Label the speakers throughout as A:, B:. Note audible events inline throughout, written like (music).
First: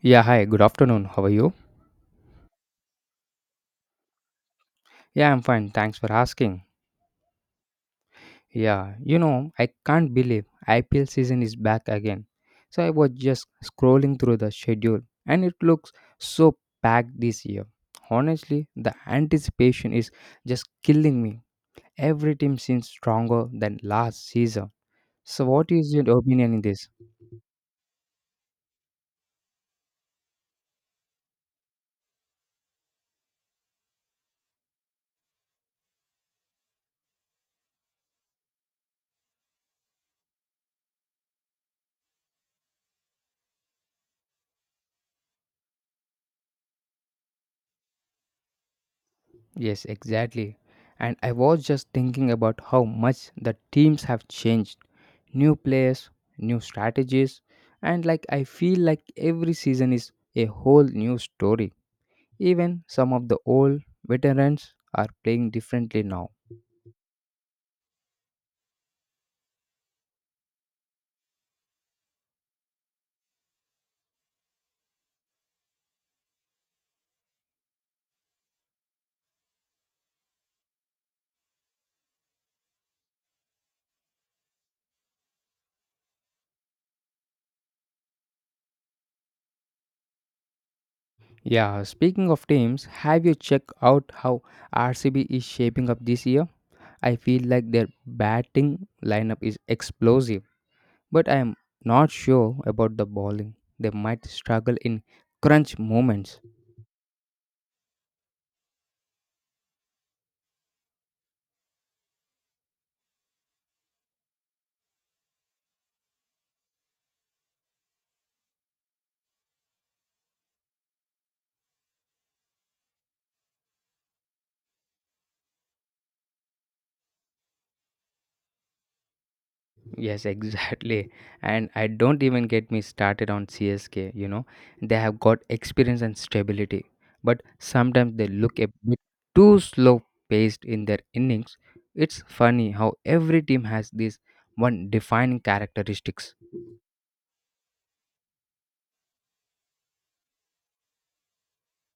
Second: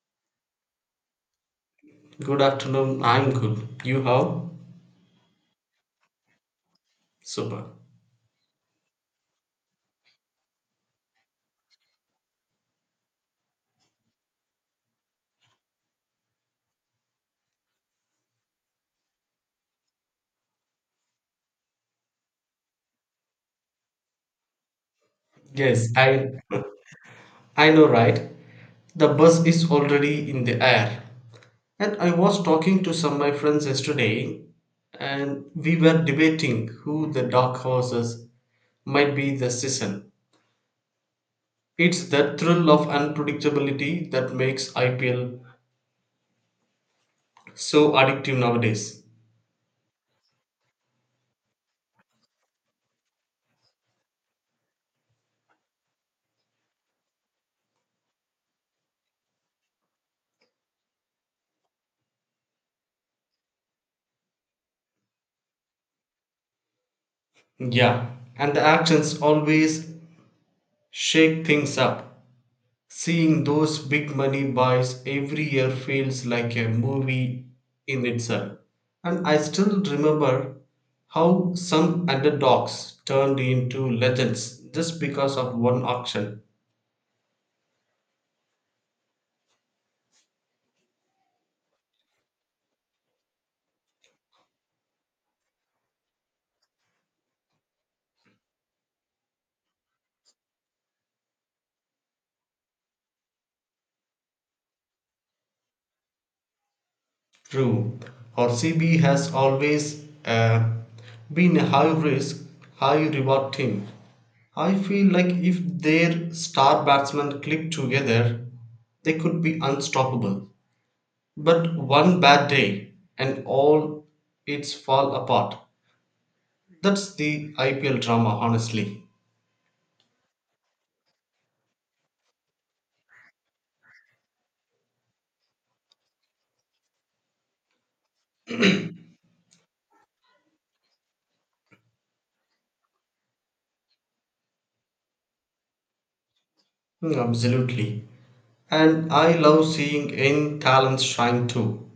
A: Yeah, hi, good afternoon. How are you?
B: Good afternoon. I'm good. You how?
A: Yeah, I'm fine. Thanks for asking.
B: Super.
A: Yeah, you know, I can't believe IPL season is back again. So I was just scrolling through the schedule and it looks so packed this year. Honestly, the anticipation is just killing me. Every team seems stronger than last season. So what
B: Yes,
A: is your
B: I
A: opinion in this?
B: I know right. The bus is already in the air. And I was talking to some of my friends yesterday and we were debating who the dark horses might be this season. It's that thrill of unpredictability that makes IPL so addictive nowadays.
A: Yes, exactly. And I was just thinking about how much the teams have changed. New players, new strategies, and like I feel like every season is a whole new story. Even some of the old veterans are playing differently now.
B: Yeah, and the actions always shake things up. Seeing those big money buys every year feels like a movie in itself. And I still remember how some underdogs turned into legends just because of one auction.
A: Yeah, speaking of teams, have you checked out how RCB is shaping up this year? I feel like their batting lineup is explosive but I am not sure about the bowling. They might struggle in crunch moments.
B: True, RCB has always been a high risk, high reward team. I feel like if their star batsmen click together, they could be unstoppable. But one bad day and all its fall apart. That's the IPL drama, honestly.
A: Yes, (laughs) exactly. And I don't even get me started on CSK, you know. They have got experience and stability, but sometimes they look a bit too slow paced in their innings. It's funny how every team has this one defining characteristics.
B: Mm, absolutely. And I love seeing in talents shine too.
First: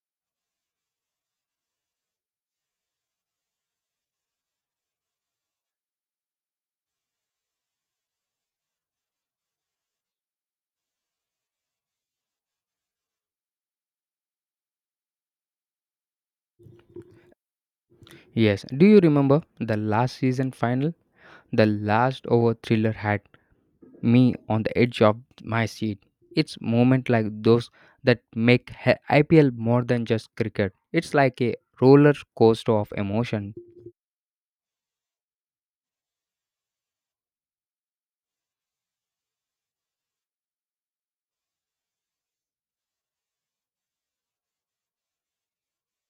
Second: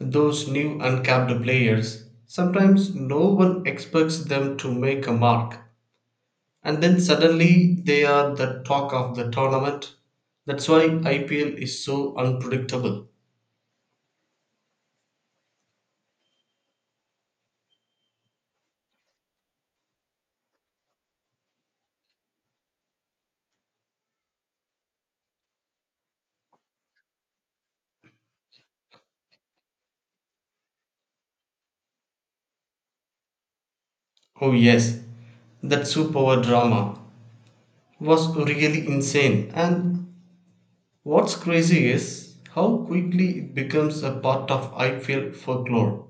B: Those new uncapped players, sometimes no one expects them to make a mark. And then suddenly they are the talk of the tournament. That's why IPL is so unpredictable.
A: Yes, do you remember the last season final? The last over thriller had me on the edge of my seat. It's moments like those that make IPL more than just cricket. It's like a roller coaster of emotion.
B: Oh, yes, that superpower drama was really insane. And what's crazy is how quickly it becomes a part of I IPL folklore.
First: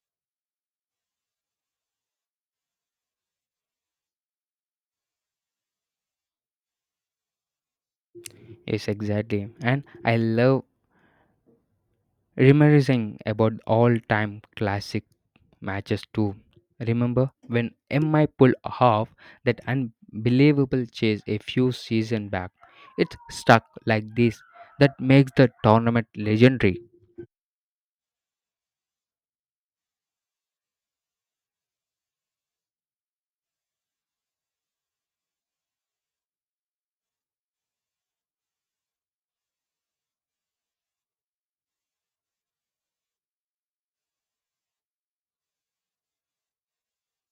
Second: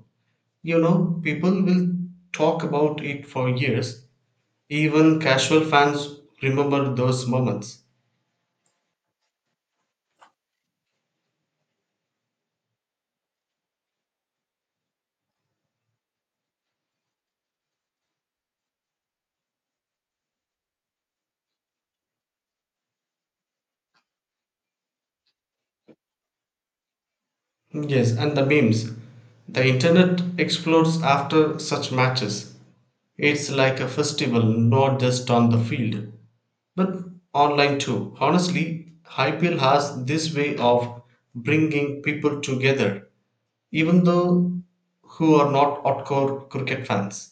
B: You know, people will talk about it for years. Even casual fans remember those moments.
A: Yes, exactly. And I love reminiscing about all-time classic matches too. Remember when MI pulled off that unbelievable chase a few seasons back? It's stuck like this that makes the tournament legendary.
B: Yes, and the memes. The internet explodes after such matches. It's like a festival, not just on the field, but online too. Honestly, IPL has this way of bringing people together even though who are not hardcore cricket fans.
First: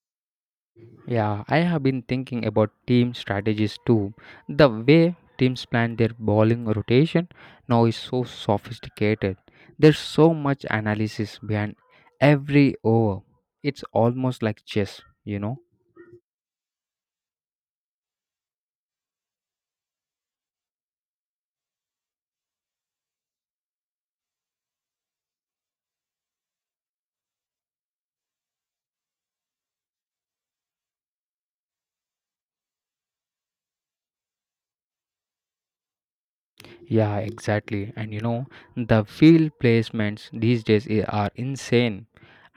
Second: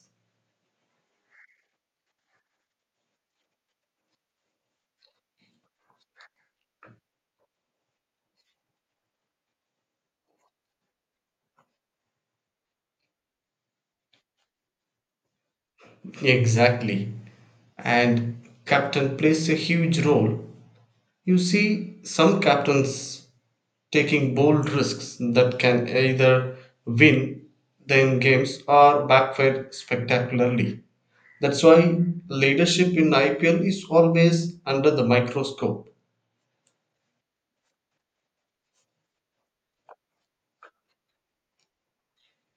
A: Yeah, I have been thinking about team strategies too. The way teams plan their bowling rotation now is so sophisticated. There's so much analysis behind every over. It's almost like chess, you know.
B: Exactly. And captain plays a huge role. You see some captains taking bold risks that can either win them games or backfire spectacularly. That's why leadership in IPL is always under the microscope.
A: Yeah, exactly. And you know, the field placements these days are insane.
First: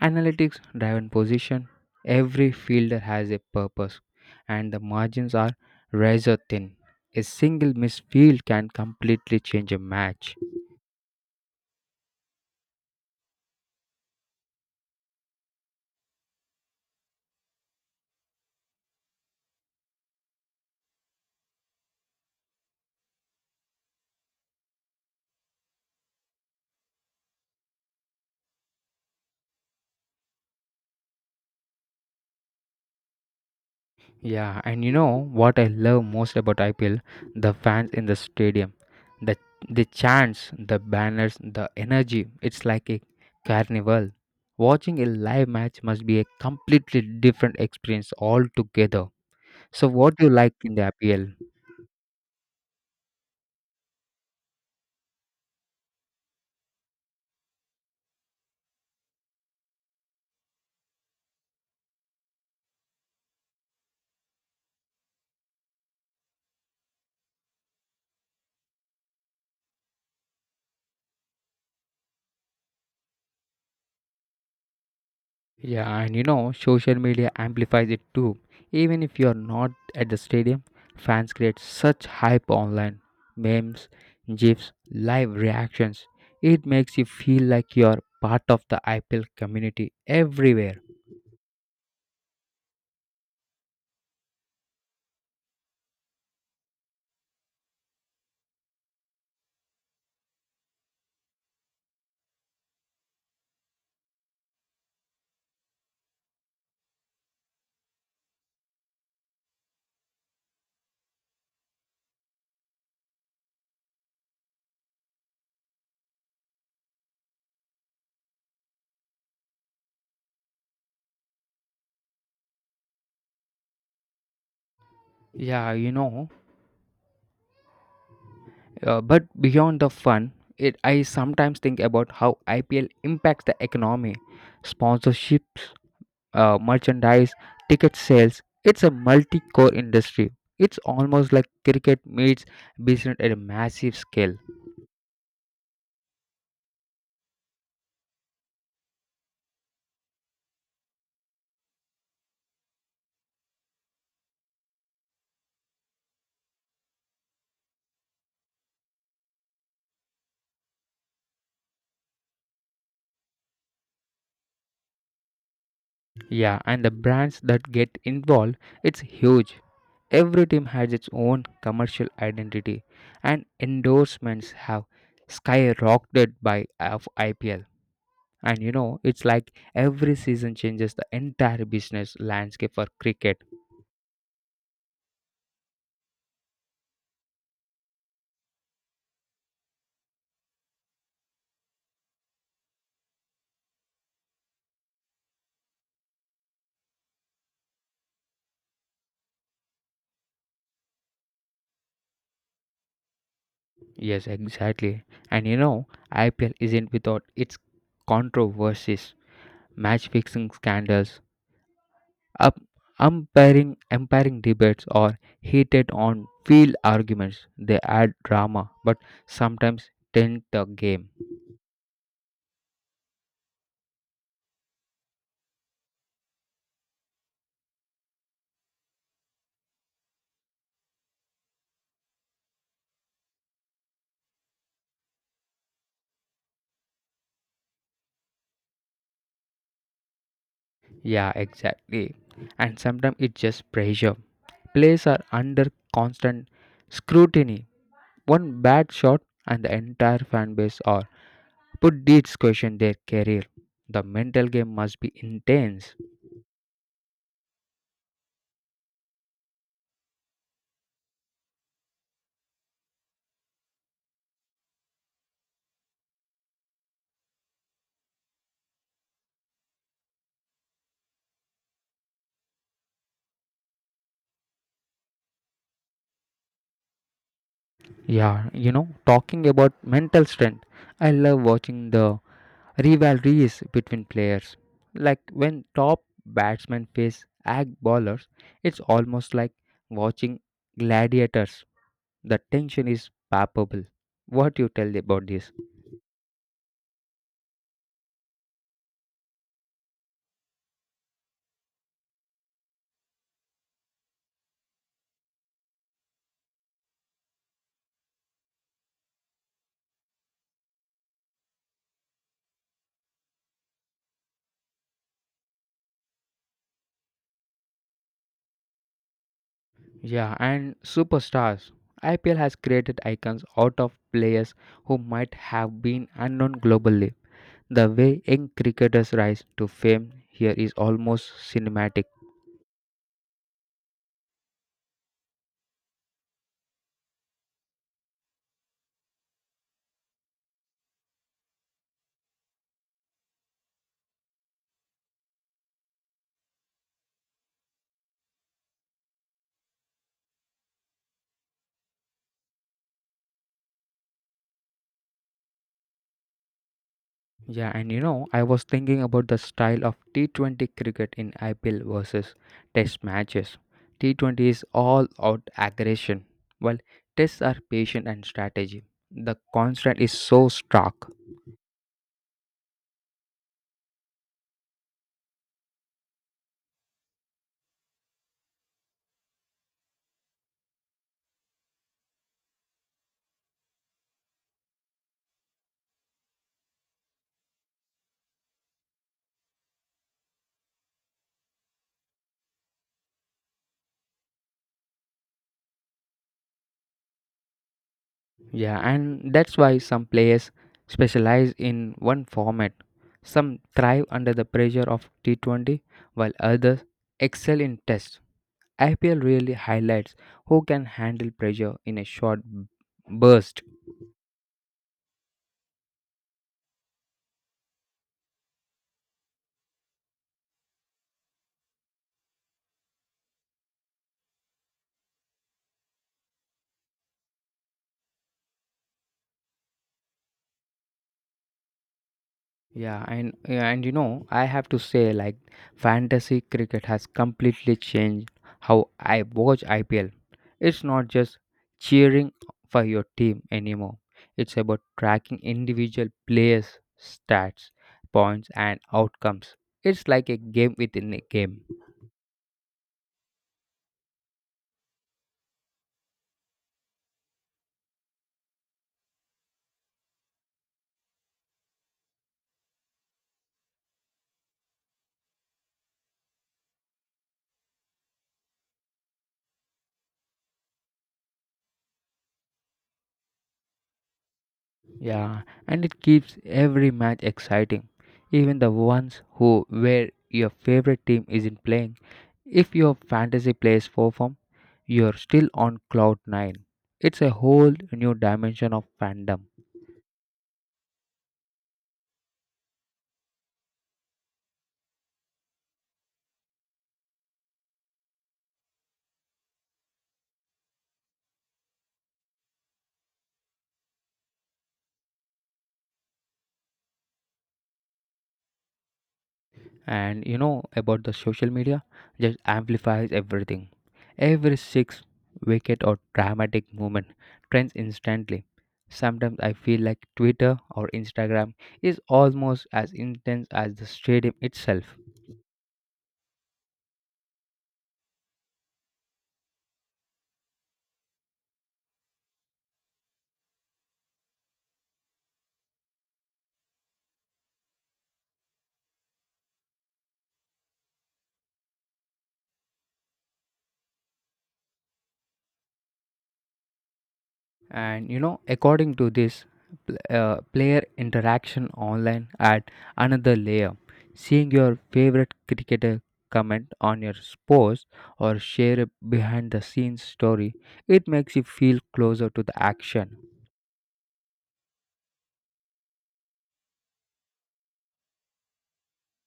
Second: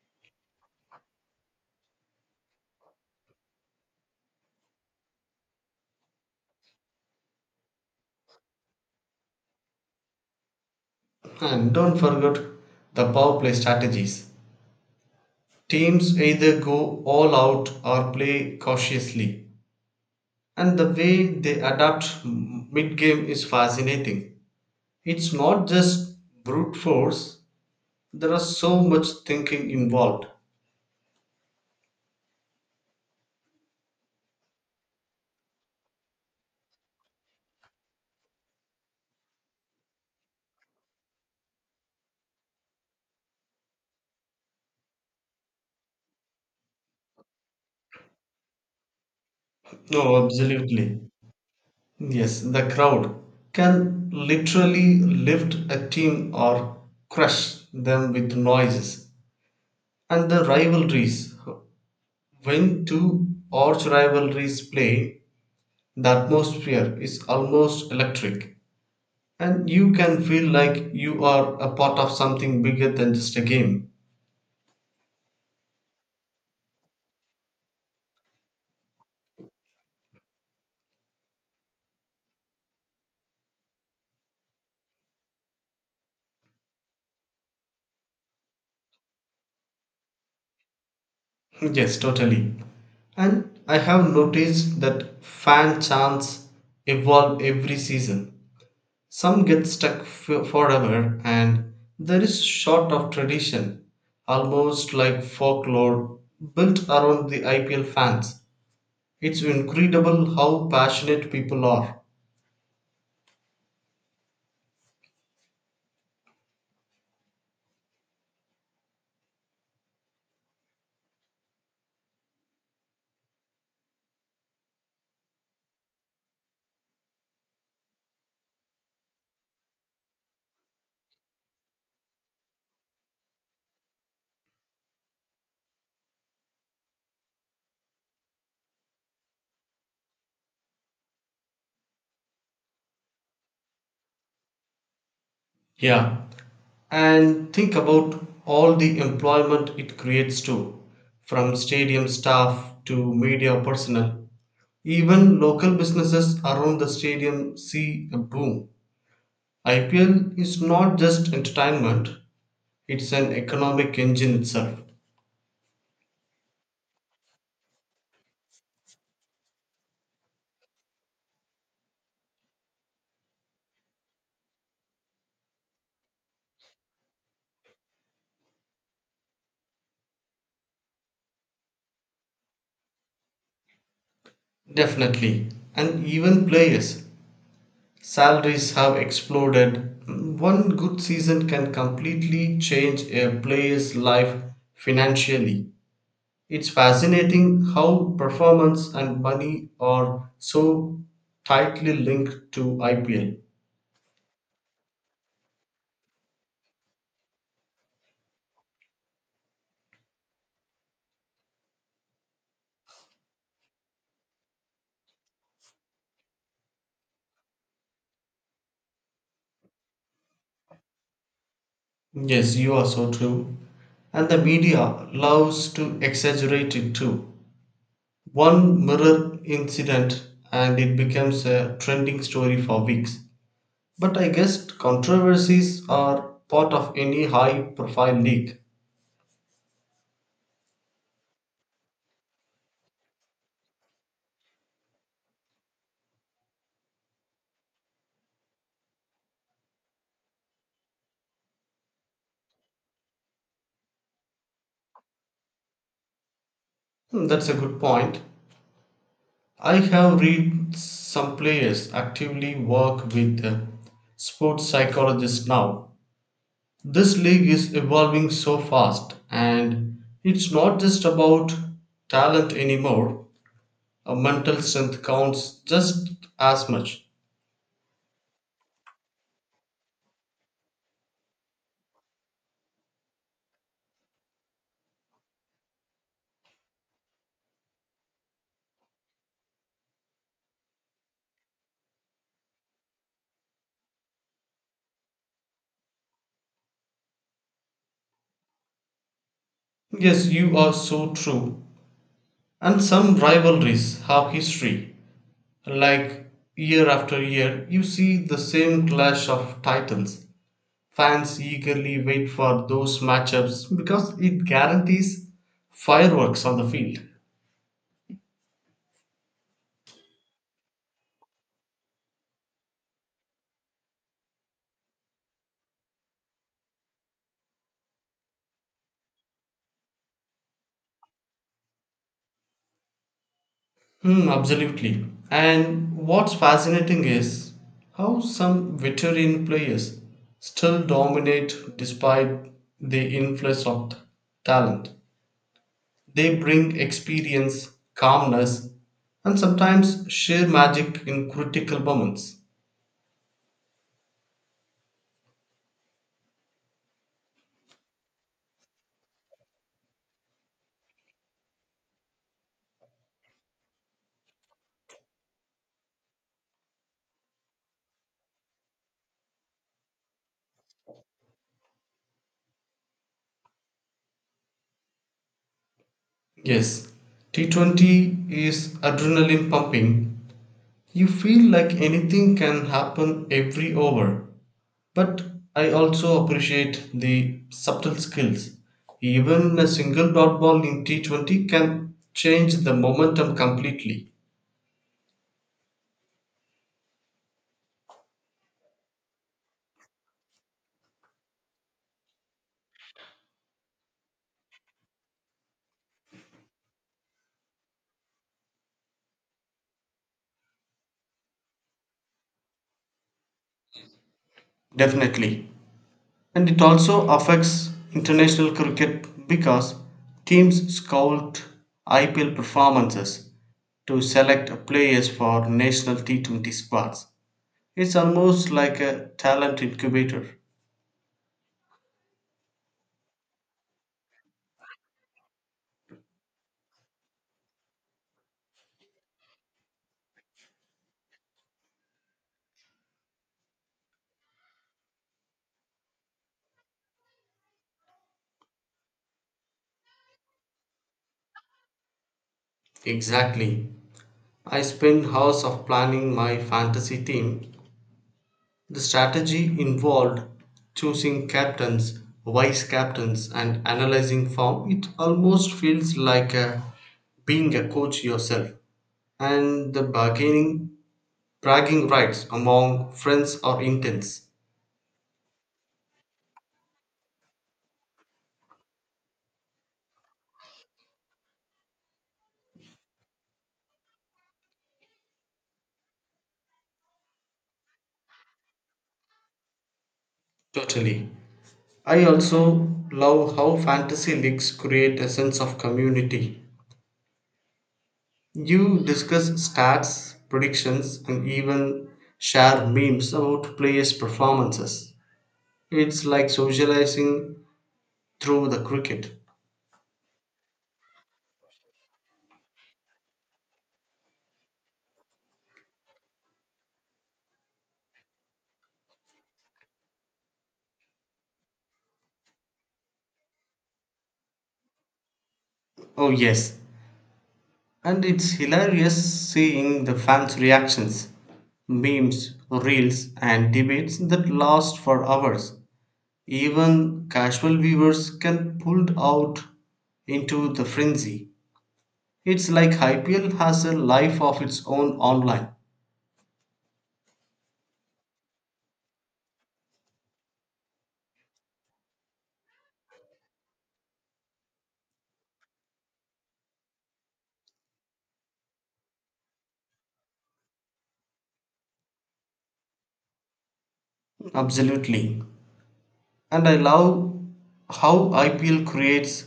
A: Analytics driven position, every fielder has a purpose, and the margins are razor thin. A single missed field can completely change a match.
B: And don't forget the power play strategies. Teams either go all out or play cautiously, and the way they adapt mid game is fascinating. It's not just brute force, there are so much thinking involved.
A: Yeah, and you know what I love most about IPL? The fans in the stadium. The the chants, the banners, the energy. It's like a carnival. Watching a live match must be a completely different experience altogether. So what
B: No,
A: do you like in the
B: absolutely.
A: IPL?
B: Yes, the crowd can literally lift a team or crush them with noises. And the rivalries, when two arch rivalries play, the atmosphere is almost electric. And you can feel like you are a part of something bigger than just a game.
A: Yeah, and you know, social media amplifies it too. Even if you are not at the stadium, fans create such hype online. Memes, GIFs, live reactions. It makes you feel like you're part of the IPL community everywhere.
B: (laughs) Yes, totally. And I have noticed that fan chants evolve every season. Some get forever, and there is sort of tradition, almost like folklore, built around the IPL fans. It's incredible how passionate people are.
A: Yeah, you know, but beyond the fun, it I sometimes think about how IPL impacts the economy. Sponsorships, merchandise, ticket sales. It's a multi core industry. It's almost like cricket meets business at a massive scale.
B: Yeah. And think about all the employment it creates too, from stadium staff to media personnel. Even local businesses around the stadium see a boom. IPL is not just entertainment, it's an economic engine itself.
A: Yeah, and the brands that get involved, it's huge. Every team has its own commercial identity, and endorsements have skyrocketed by of IPL. And you know, it's like every season changes the entire business landscape for cricket.
B: Definitely. And even players. Salaries have exploded. One good season can completely change a player's life financially. It's fascinating how performance and money are so tightly linked to IPL.
A: Yes, exactly. And you know, IPL isn't without its controversies, match fixing scandals, up umpiring debates or heated on field arguments. They add drama but sometimes taint the game.
B: Yes, you are so true. And the media loves to exaggerate it too. One mirror incident and it becomes a trending story for weeks. But I guess controversies are part of any high profile league.
A: Yeah, exactly. And sometimes it's just pressure. Players are under constant scrutiny. One bad shot and the entire fan base or Put these question their career. The mental game must be intense.
B: Hmm, that's a good point. I have read some players actively work with sports psychologists now. This league is evolving so fast, and it's not just about talent anymore. A mental strength counts just as much.
A: Yeah, you know, talking about mental strength, I love watching the rivalries between players. Like when top batsmen face ag bowlers, it's almost like watching gladiators. The tension is palpable. What you tell about this?
B: Yes, you are so true. And some rivalries have history. Like year after year, you see the same clash of titans. Fans eagerly wait for those matchups because it guarantees fireworks on the field.
A: Yeah, and superstars. IPL has created icons out of players who might have been unknown globally. The way young cricketers rise to fame here is almost cinematic.
B: Hmm, absolutely. And what's fascinating is how some veteran players still dominate despite the influx of talent. They bring experience, calmness, and sometimes sheer magic in critical moments.
A: Yeah, and you know, I was thinking about the style of T20 cricket in IPL versus Test matches. T20 is all out aggression, while Tests are patient and strategy. The constant is so stark.
B: Yes, T20 is adrenaline pumping. You feel like anything can happen every over. But I also appreciate the subtle skills. Even a single dot ball in T20 can change the momentum completely.
A: Yeah, and that's why some players specialize in one format. Some thrive under the pressure of T20, while others excel in Tests. IPL really highlights who can handle pressure in a short burst.
B: Definitely. And it also affects international cricket because teams scout IPL performances to select players for national T20 squads. It's almost like a talent incubator.
A: Yeah, and you know, I have to say like fantasy cricket has completely changed how I watch IPL. It's not just cheering for your team anymore. It's about tracking individual players' stats, points and outcomes. It's like a game within a game.
B: Exactly. I spent hours of planning my fantasy team. The strategy involved choosing captains, vice captains, and analyzing form. It almost feels like being a coach yourself. And the bargaining, bragging rights among friends are intense.
A: Yeah, and it keeps every match exciting, even the ones who where your favorite team isn't playing. If your fantasy plays perform, you're still on cloud nine. It's a whole new dimension of fandom.
B: Totally. I also love how fantasy leagues create a sense of community. You discuss stats, predictions, and even share memes about players' performances. It's like socializing through the cricket.
A: And you know about the social media just amplifies everything. Every six wicket or dramatic movement trends instantly. Sometimes I feel like Twitter or Instagram is almost as intense as the stadium itself.
B: Oh, yes. And it's hilarious seeing the fans' reactions, memes, reels, and debates that last for hours. Even casual viewers can pulled out into the frenzy. It's like IPL has a life of its own online.
A: And you know, according to this, player interaction online add another layer. Seeing your favorite cricketer comment on your post or share a behind the scenes story, it makes you feel closer to the action.
B: Absolutely. And I love how IPL creates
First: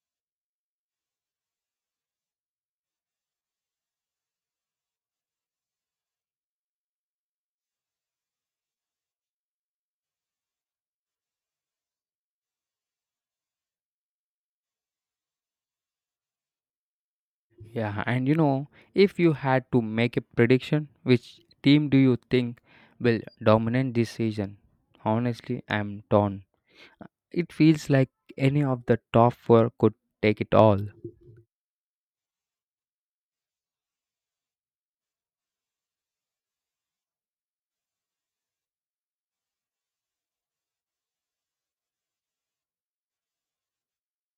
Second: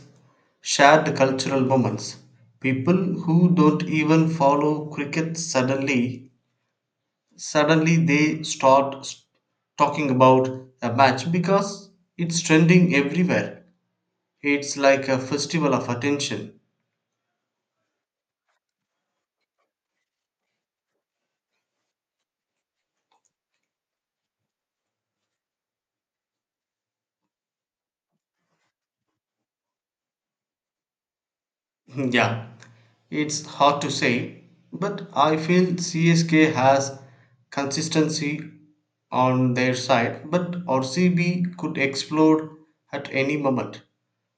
B: shared cultural moments. People who don't even follow cricket suddenly they start talking about a match because it's trending everywhere. It's like a festival of attention.
A: Yeah, and you know, if you had to make a prediction, which team do you think will dominate this season? Honestly, I'm torn. It feels like any of the top four could take it all.
B: (laughs) Yeah, it's hard to say, but I feel CSK has consistency on their side, but RCB could explode at any moment.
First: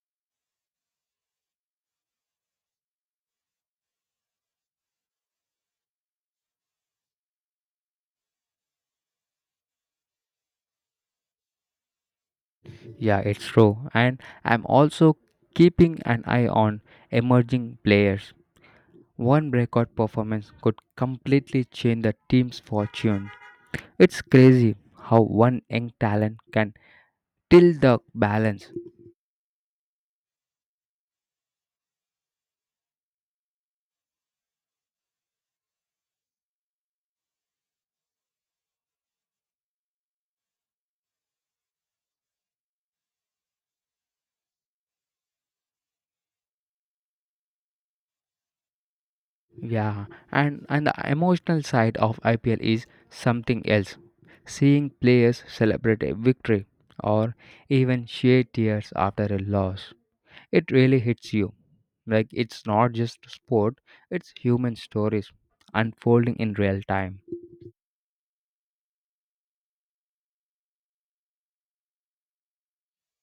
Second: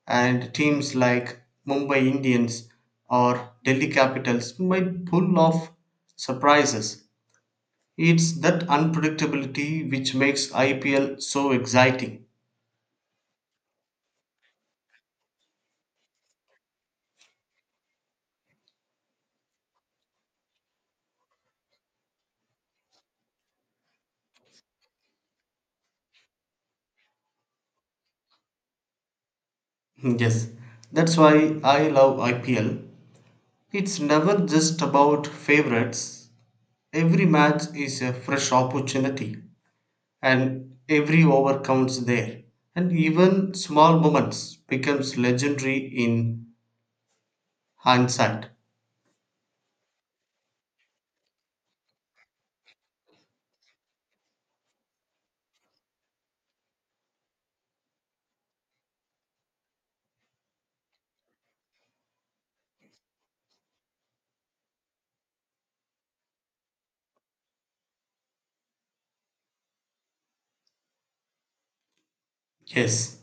B: And teams like Mumbai Indians or Delhi Capitals might pull off surprises. It's that unpredictability which makes IPL so exciting. (laughs)
A: Yeah, it's true. And I'm also keeping an eye on emerging players. One breakout performance could completely change the team's fortune. It's crazy how one young talent can tilt the balance.
B: Yes, that's why I love IPL. It's never just about favorites. Every match is a fresh opportunity, and every over counts there. And even small moments becomes legendary in hindsight.
A: Yeah, and the emotional side of IPL is something else. Seeing players celebrate a victory or even shed tears after a loss, it really hits you. Like it's not just sport, it's human stories unfolding in real time.
B: Yes,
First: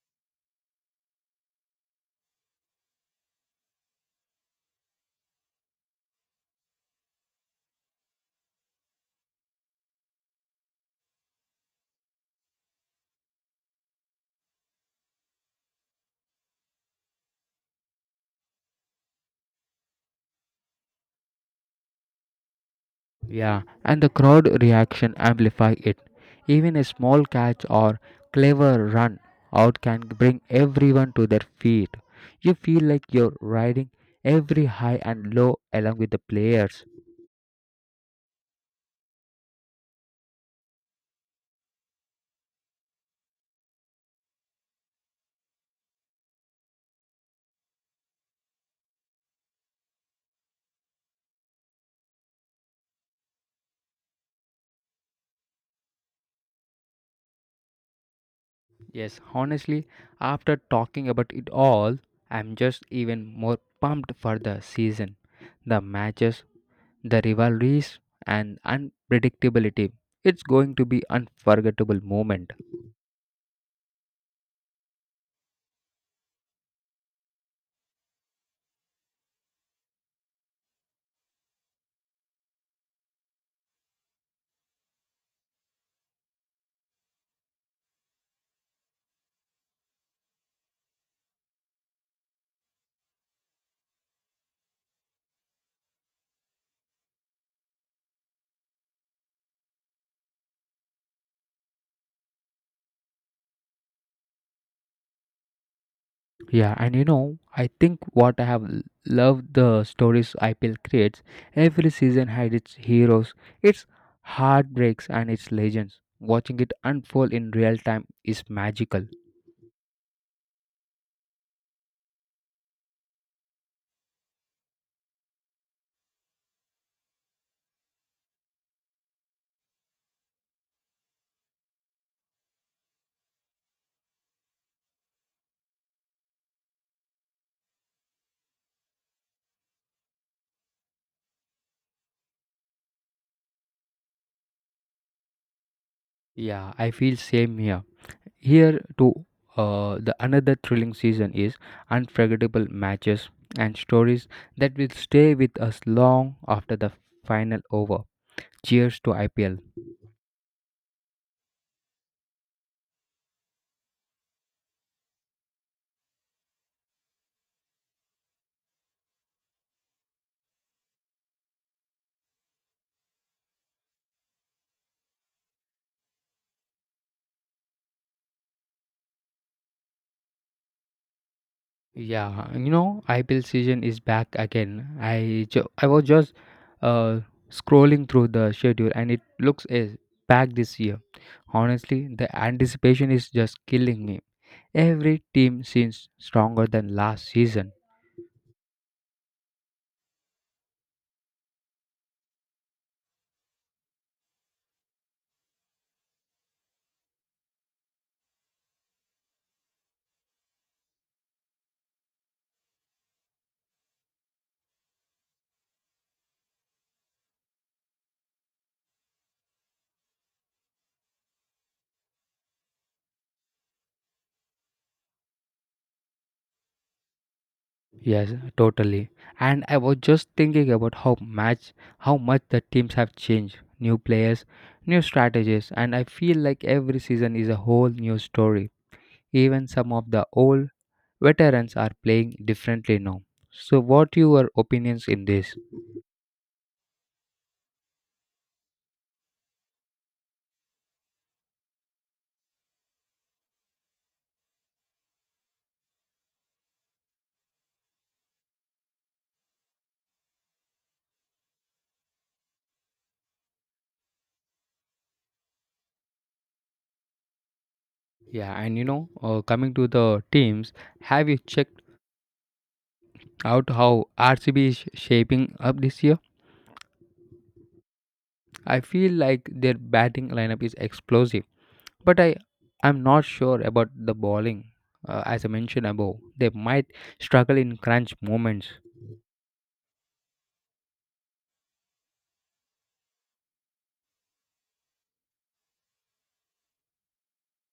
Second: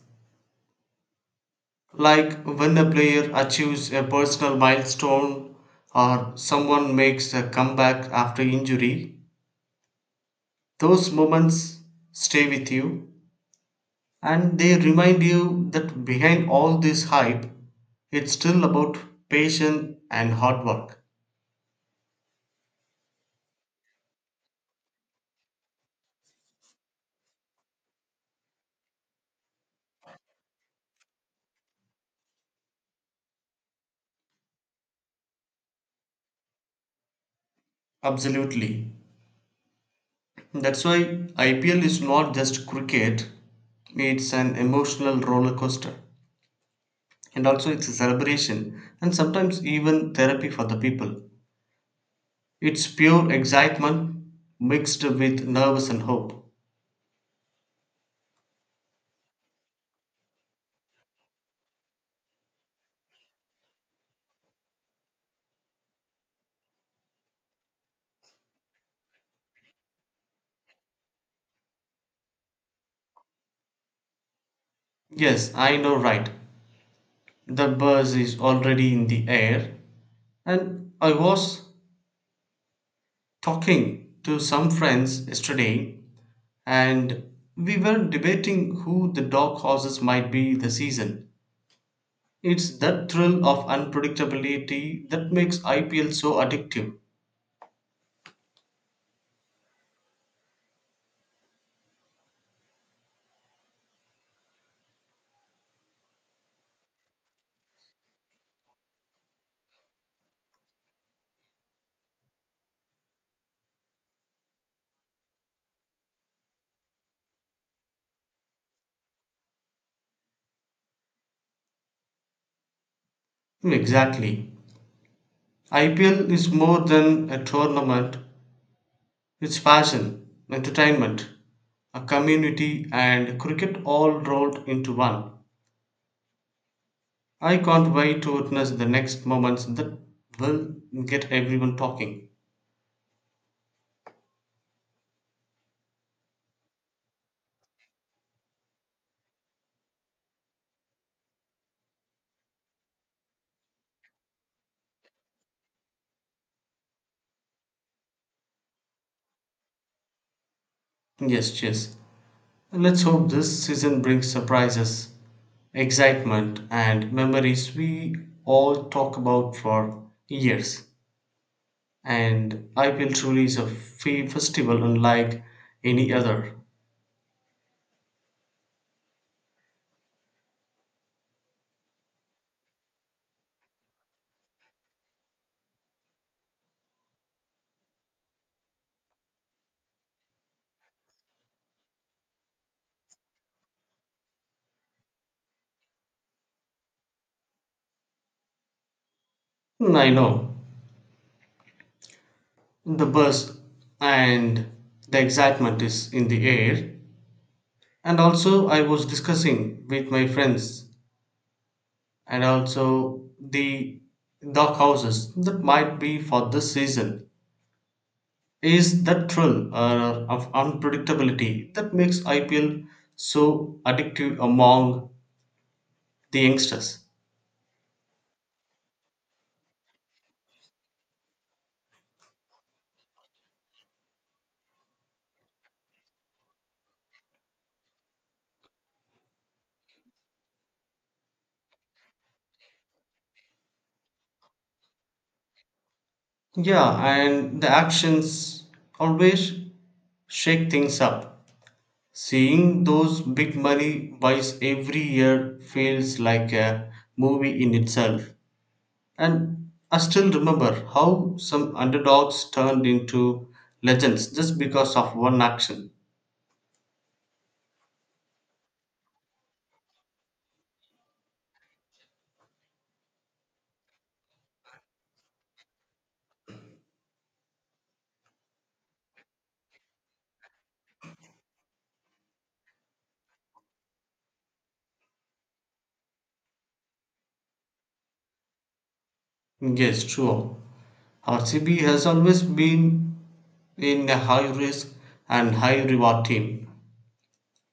B: like when a player achieves a personal milestone or someone makes a comeback after injury, those moments stay with you and they remind you that behind all this hype it's still about patience and hard work.
A: Yeah, and the crowd reaction amplify it. Even a small catch or clever run out can bring everyone to their feet. You feel like you're riding every high and low along with the players.
B: Absolutely. That's why IPL is not just cricket, it's an emotional roller coaster, and also it's a celebration and sometimes even therapy for the people. It's pure excitement mixed with nervous and hope.
A: Yes, honestly, after talking about it all, I'm just even more pumped for the season. The matches, the rivalries and unpredictability. It's going to be unforgettable moment.
B: Yes, I know right. The buzz is already in the air. And I was talking to some friends yesterday and we were debating who the dog horses might be this season. It's that thrill of unpredictability that makes IPL so addictive.
A: Yeah, and you know, I think what I have loved the stories IPL creates. Every season had its heroes, its heartbreaks, and its legends. Watching it unfold in real time is magical.
B: Exactly. IPL is more than a tournament, it's fashion, entertainment, a community, and cricket all rolled into one. I can't wait to witness the next moments that will get everyone talking.
A: Yeah, I feel same here. Here too, the another thrilling season is unforgettable matches and stories that will stay with us long after the final over. Cheers to IPL.
B: Yes, cheers. Let's hope this season brings surprises, excitement, and memories we all talk about for years. And IPL truly is a festival unlike any other.
A: Yeah, you know IPL season is back again. I was just uh, scrolling through the schedule and it looks is packed this year. Honestly, the anticipation is just killing me. Every team seems stronger than last season.
B: Hmm, I know the buzz and the excitement is in the air. And also, I was discussing with my friends, and also the dark houses that might be for this season is that thrill of unpredictability that makes IPL so addictive among the youngsters.
A: Yes, totally. And I was just thinking about how much the teams have changed. New players, new strategies, and I feel like every season is a whole new story. Even some of the old veterans are playing differently now. So what your opinions in this?
B: Yeah, and the actions always shake things up. Seeing those big money buys every year feels like a movie in itself. And I still remember how some underdogs turned into legends just because of one action.
A: Yeah, and you know, coming to the teams, have you checked out how RCB is shaping up this year? I feel like their batting lineup is explosive but I'm not sure about the bowling. As I mentioned above, they might struggle in crunch moments.
B: Yes, true. RCB has always been in a high risk and high reward team.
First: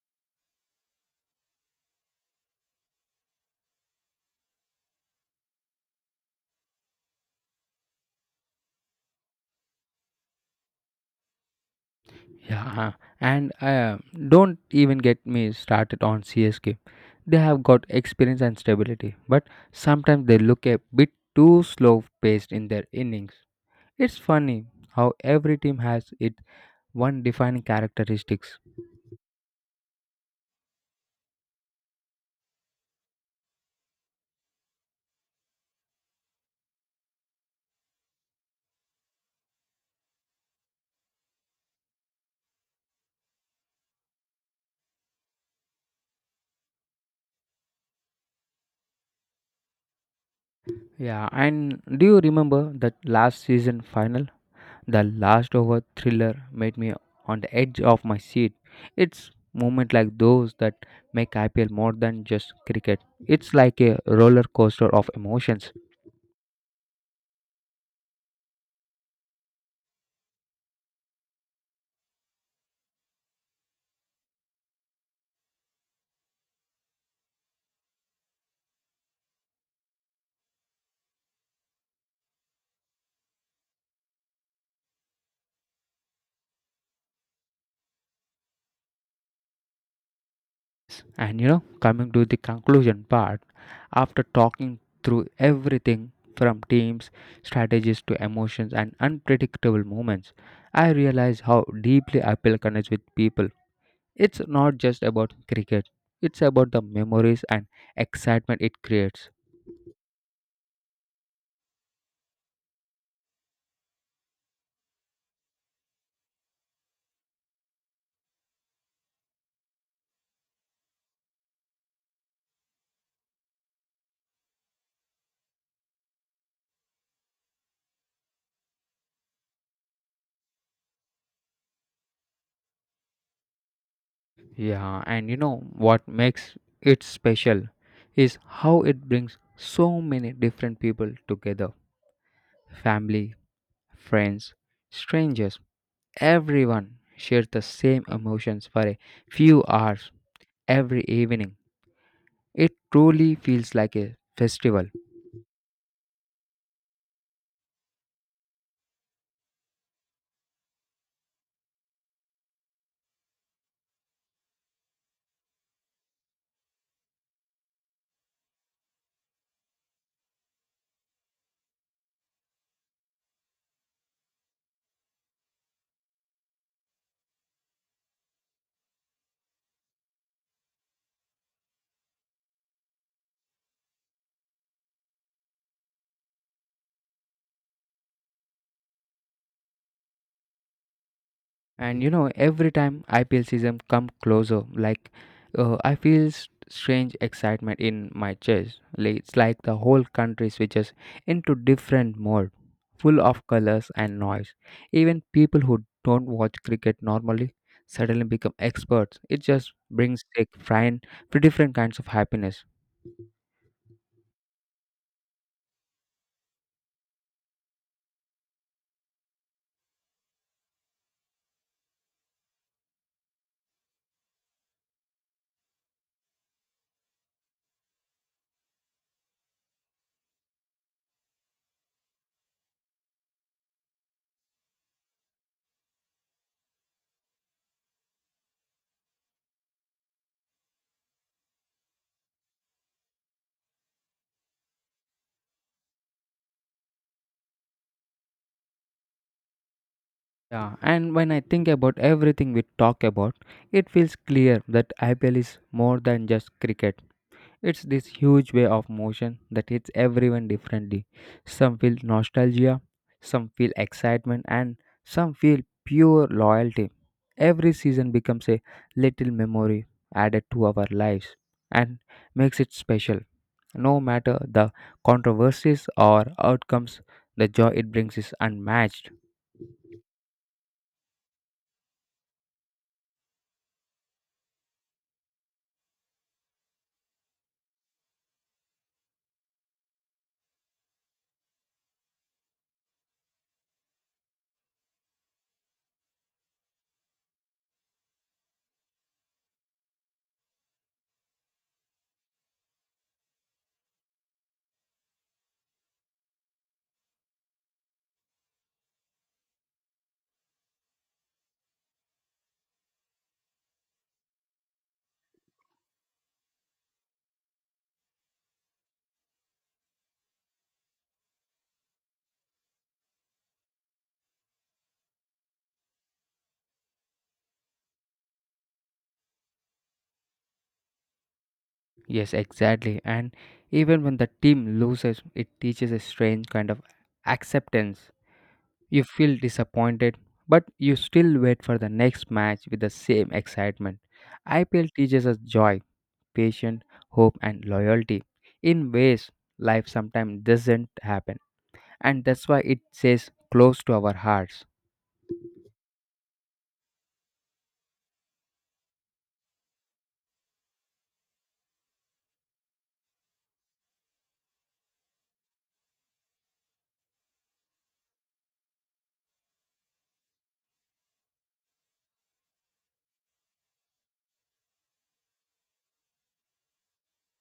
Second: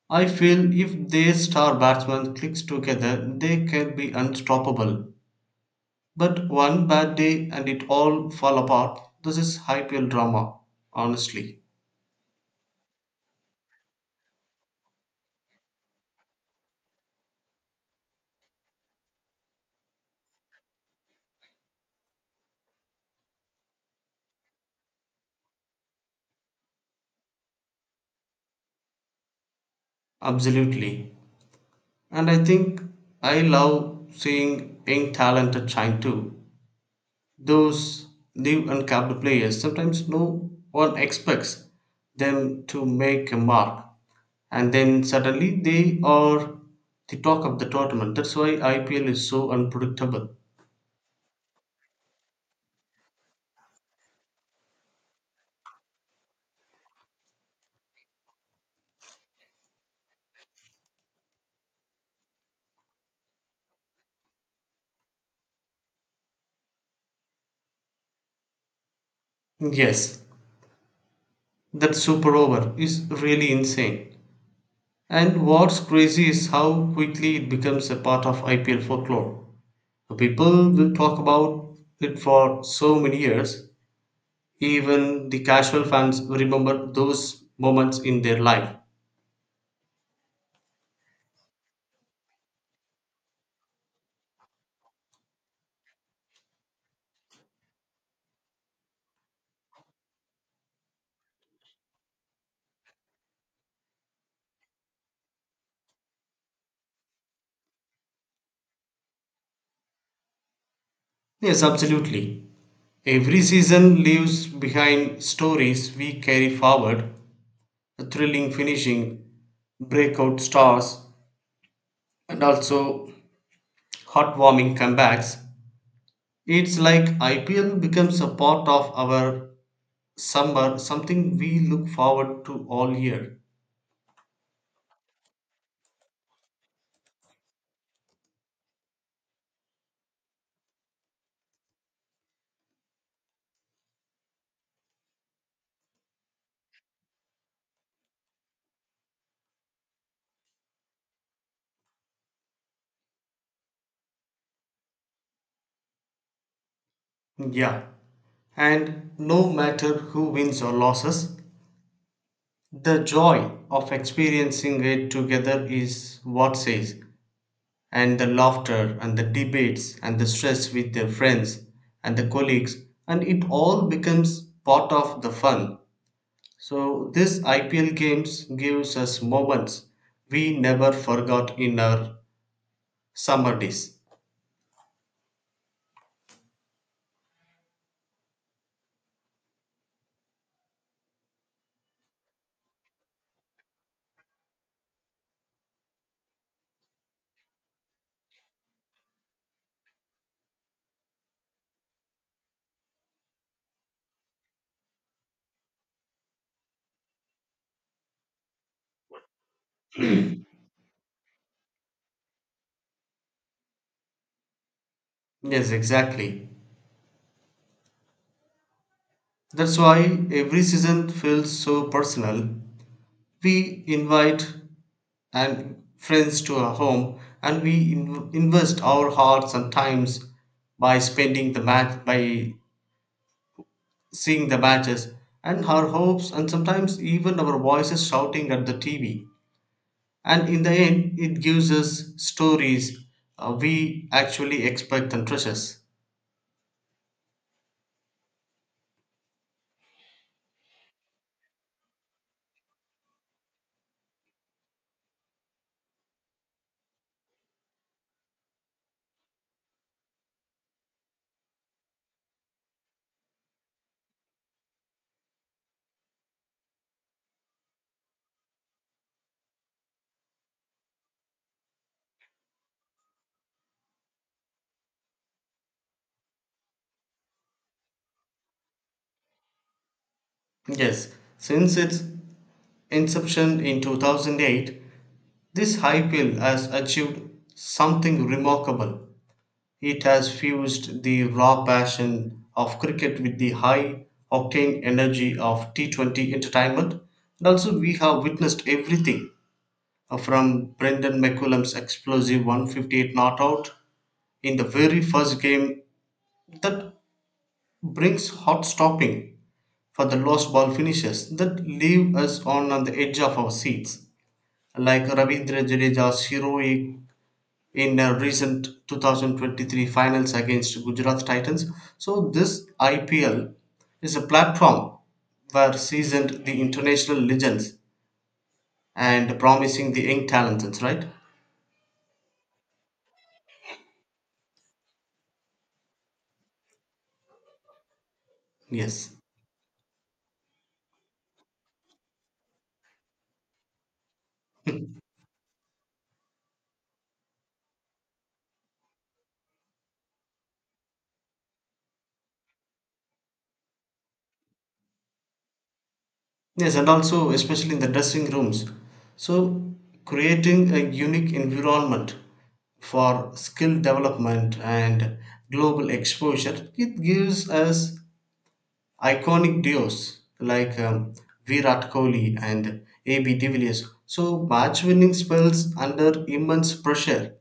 B: I feel if their star batsman clicks together, they can be unstoppable. But one bad day and it all fall apart. This is IPL drama, honestly.
A: Yeah, and don't even get me started on CSK. They have got experience and stability, but sometimes they look a bit too slow paced in their innings. It's funny how every team has its one defining characteristics.
B: Absolutely. And I think I love seeing young talented shine too. Those new uncapped players sometimes no one expects them to make a mark, and then suddenly they are the talk of the tournament. That's why IPL is so unpredictable.
A: Yeah, and do you remember that last season final? The last over thriller made me on the edge of my seat. It's moments like those that make IPL more than just cricket. It's like a roller coaster of emotions.
B: Yes, that super over is really insane. And what's crazy is how quickly it becomes a part of IPL folklore. People will talk about it for so many years, even the casual fans remember those moments in their life.
A: And you know, coming to the conclusion part, after talking through everything from teams, strategies to emotions and unpredictable moments, I realize how deeply IPL connects with people. It's not just about cricket, it's about the memories and excitement it creates.
B: Yes, absolutely. Every season leaves behind stories we carry forward, a thrilling finishing, breakout stars, and also heartwarming comebacks. It's like IPL becomes a part of our summer, something we look forward to all year.
A: Yeah, and you know what makes it special is how it brings so many different people together. Family, friends, strangers, everyone shares the same emotions for a few hours every evening. It truly feels like a festival.
B: Yeah, and no matter who wins or loses, the joy of experiencing it together is what says. And the laughter and the debates and the stress with their friends and the colleagues and it all becomes part of the fun. So this IPL games gives us moments we never forgot in our summer days.
A: And you know, every time IPL season come closer, like I feel strange excitement in my chest, like it's like the whole country switches into different mode, full of colors and noise. Even people who don't watch cricket normally suddenly become experts. It just brings a fine different kinds of happiness.
B: Yes, exactly. That's why every season feels so personal. We invite and friends to our home and we invest our hearts and times by spending the match by seeing the badges and our hopes and sometimes even our voices shouting at the TV. And in the end, it gives us stories we actually expect and treasures.
A: Yeah, and when I think about everything we talk about, it feels clear that IPL is more than just cricket. It's this huge way of motion that hits everyone differently. Some feel nostalgia, some feel excitement, and some feel pure loyalty. Every season becomes a little memory added to our lives and makes it special. No matter the controversies or outcomes, the joy it brings is unmatched.
B: Yes, since its inception in 2008, this high pill has achieved something remarkable. It has fused the raw passion of cricket with the high octane energy of T20 entertainment. And also, we have witnessed everything from Brendan McCullum's explosive 158 not out in the very first game that brings hot stopping for the lost ball finishes that leave us on the edge of our seats. Like Ravindra Jadeja's heroic in a recent 2023 finals against Gujarat Titans. So this IPL is a platform where seasoned the international legends and promising the young talents, right?
A: Yes, exactly. And even when the team loses, it teaches a strange kind of acceptance. You
B: Yes.
A: feel disappointed, but you still wait for the next match with the same excitement. IPL teaches us joy, patience, hope, and loyalty in ways life sometimes doesn't happen. And that's why it stays close to our hearts.
B: Yes, and also especially in the dressing rooms. So, creating a unique environment for skill development and global exposure, it gives us iconic duos like Virat Kohli and AB de Villiers. So, match winning spells under immense pressure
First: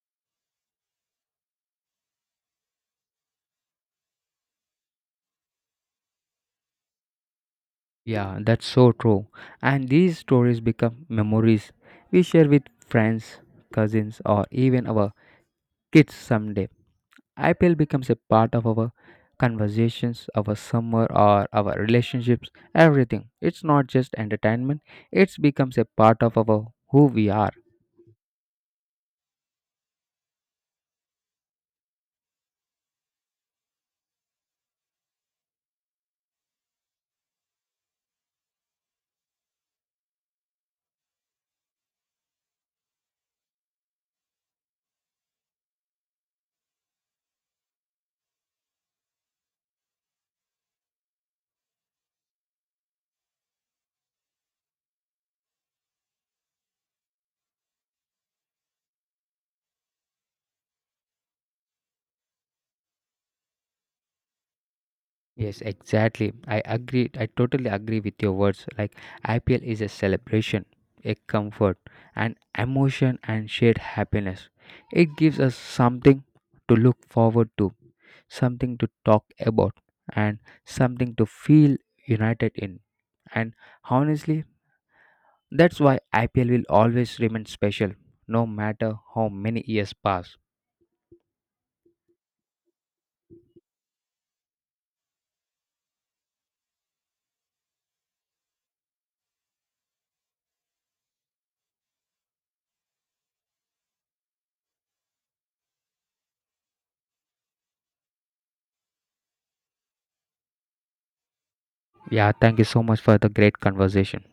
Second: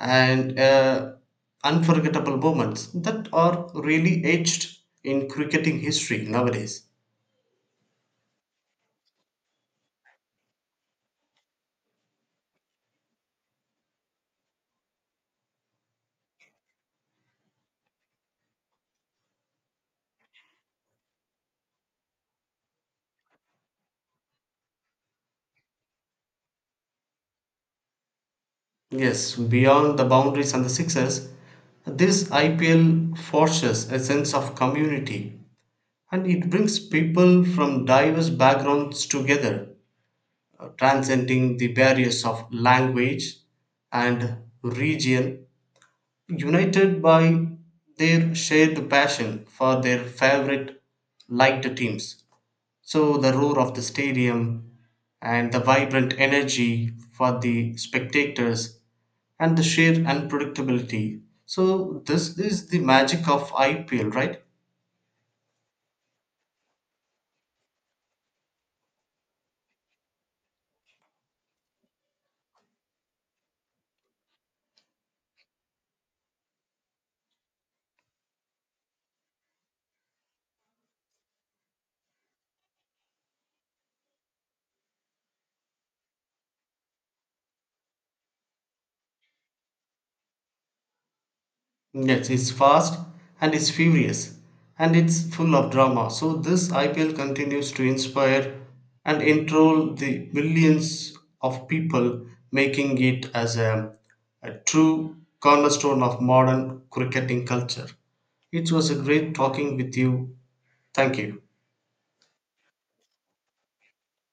B: and unforgettable moments that are really etched in cricketing history nowadays.
A: Yeah, that's so true. And these stories become memories we share with friends, cousins, or even our kids someday. IPL becomes a part of our conversations, our summer, or our relationships, everything. It's not just entertainment, it becomes a part of our who we are.
B: Yes, beyond the boundaries and the sixes, this IPL forges a sense of community and it brings people from diverse backgrounds together, transcending the barriers of language and region, united by their shared passion for their favorite liked teams. So the roar of the stadium and the vibrant energy for the spectators and the sheer unpredictability. So this is the magic of IPL, right?
A: Yes, exactly. I agree. I totally agree with your words. Like IPL is a celebration, a comfort, an emotion, and shared happiness. It gives us something to look forward to, something to talk about, and something to feel united in. And honestly, that's why IPL will always remain special, no matter how many years pass.
B: Yes, it's fast and it's furious and it's full of drama. So this IPL continues to inspire and enroll the millions of people, making it as a true cornerstone of modern cricketing culture. It was a great talking with you. Thank you.
A: Yeah, thank you so much for the great conversation.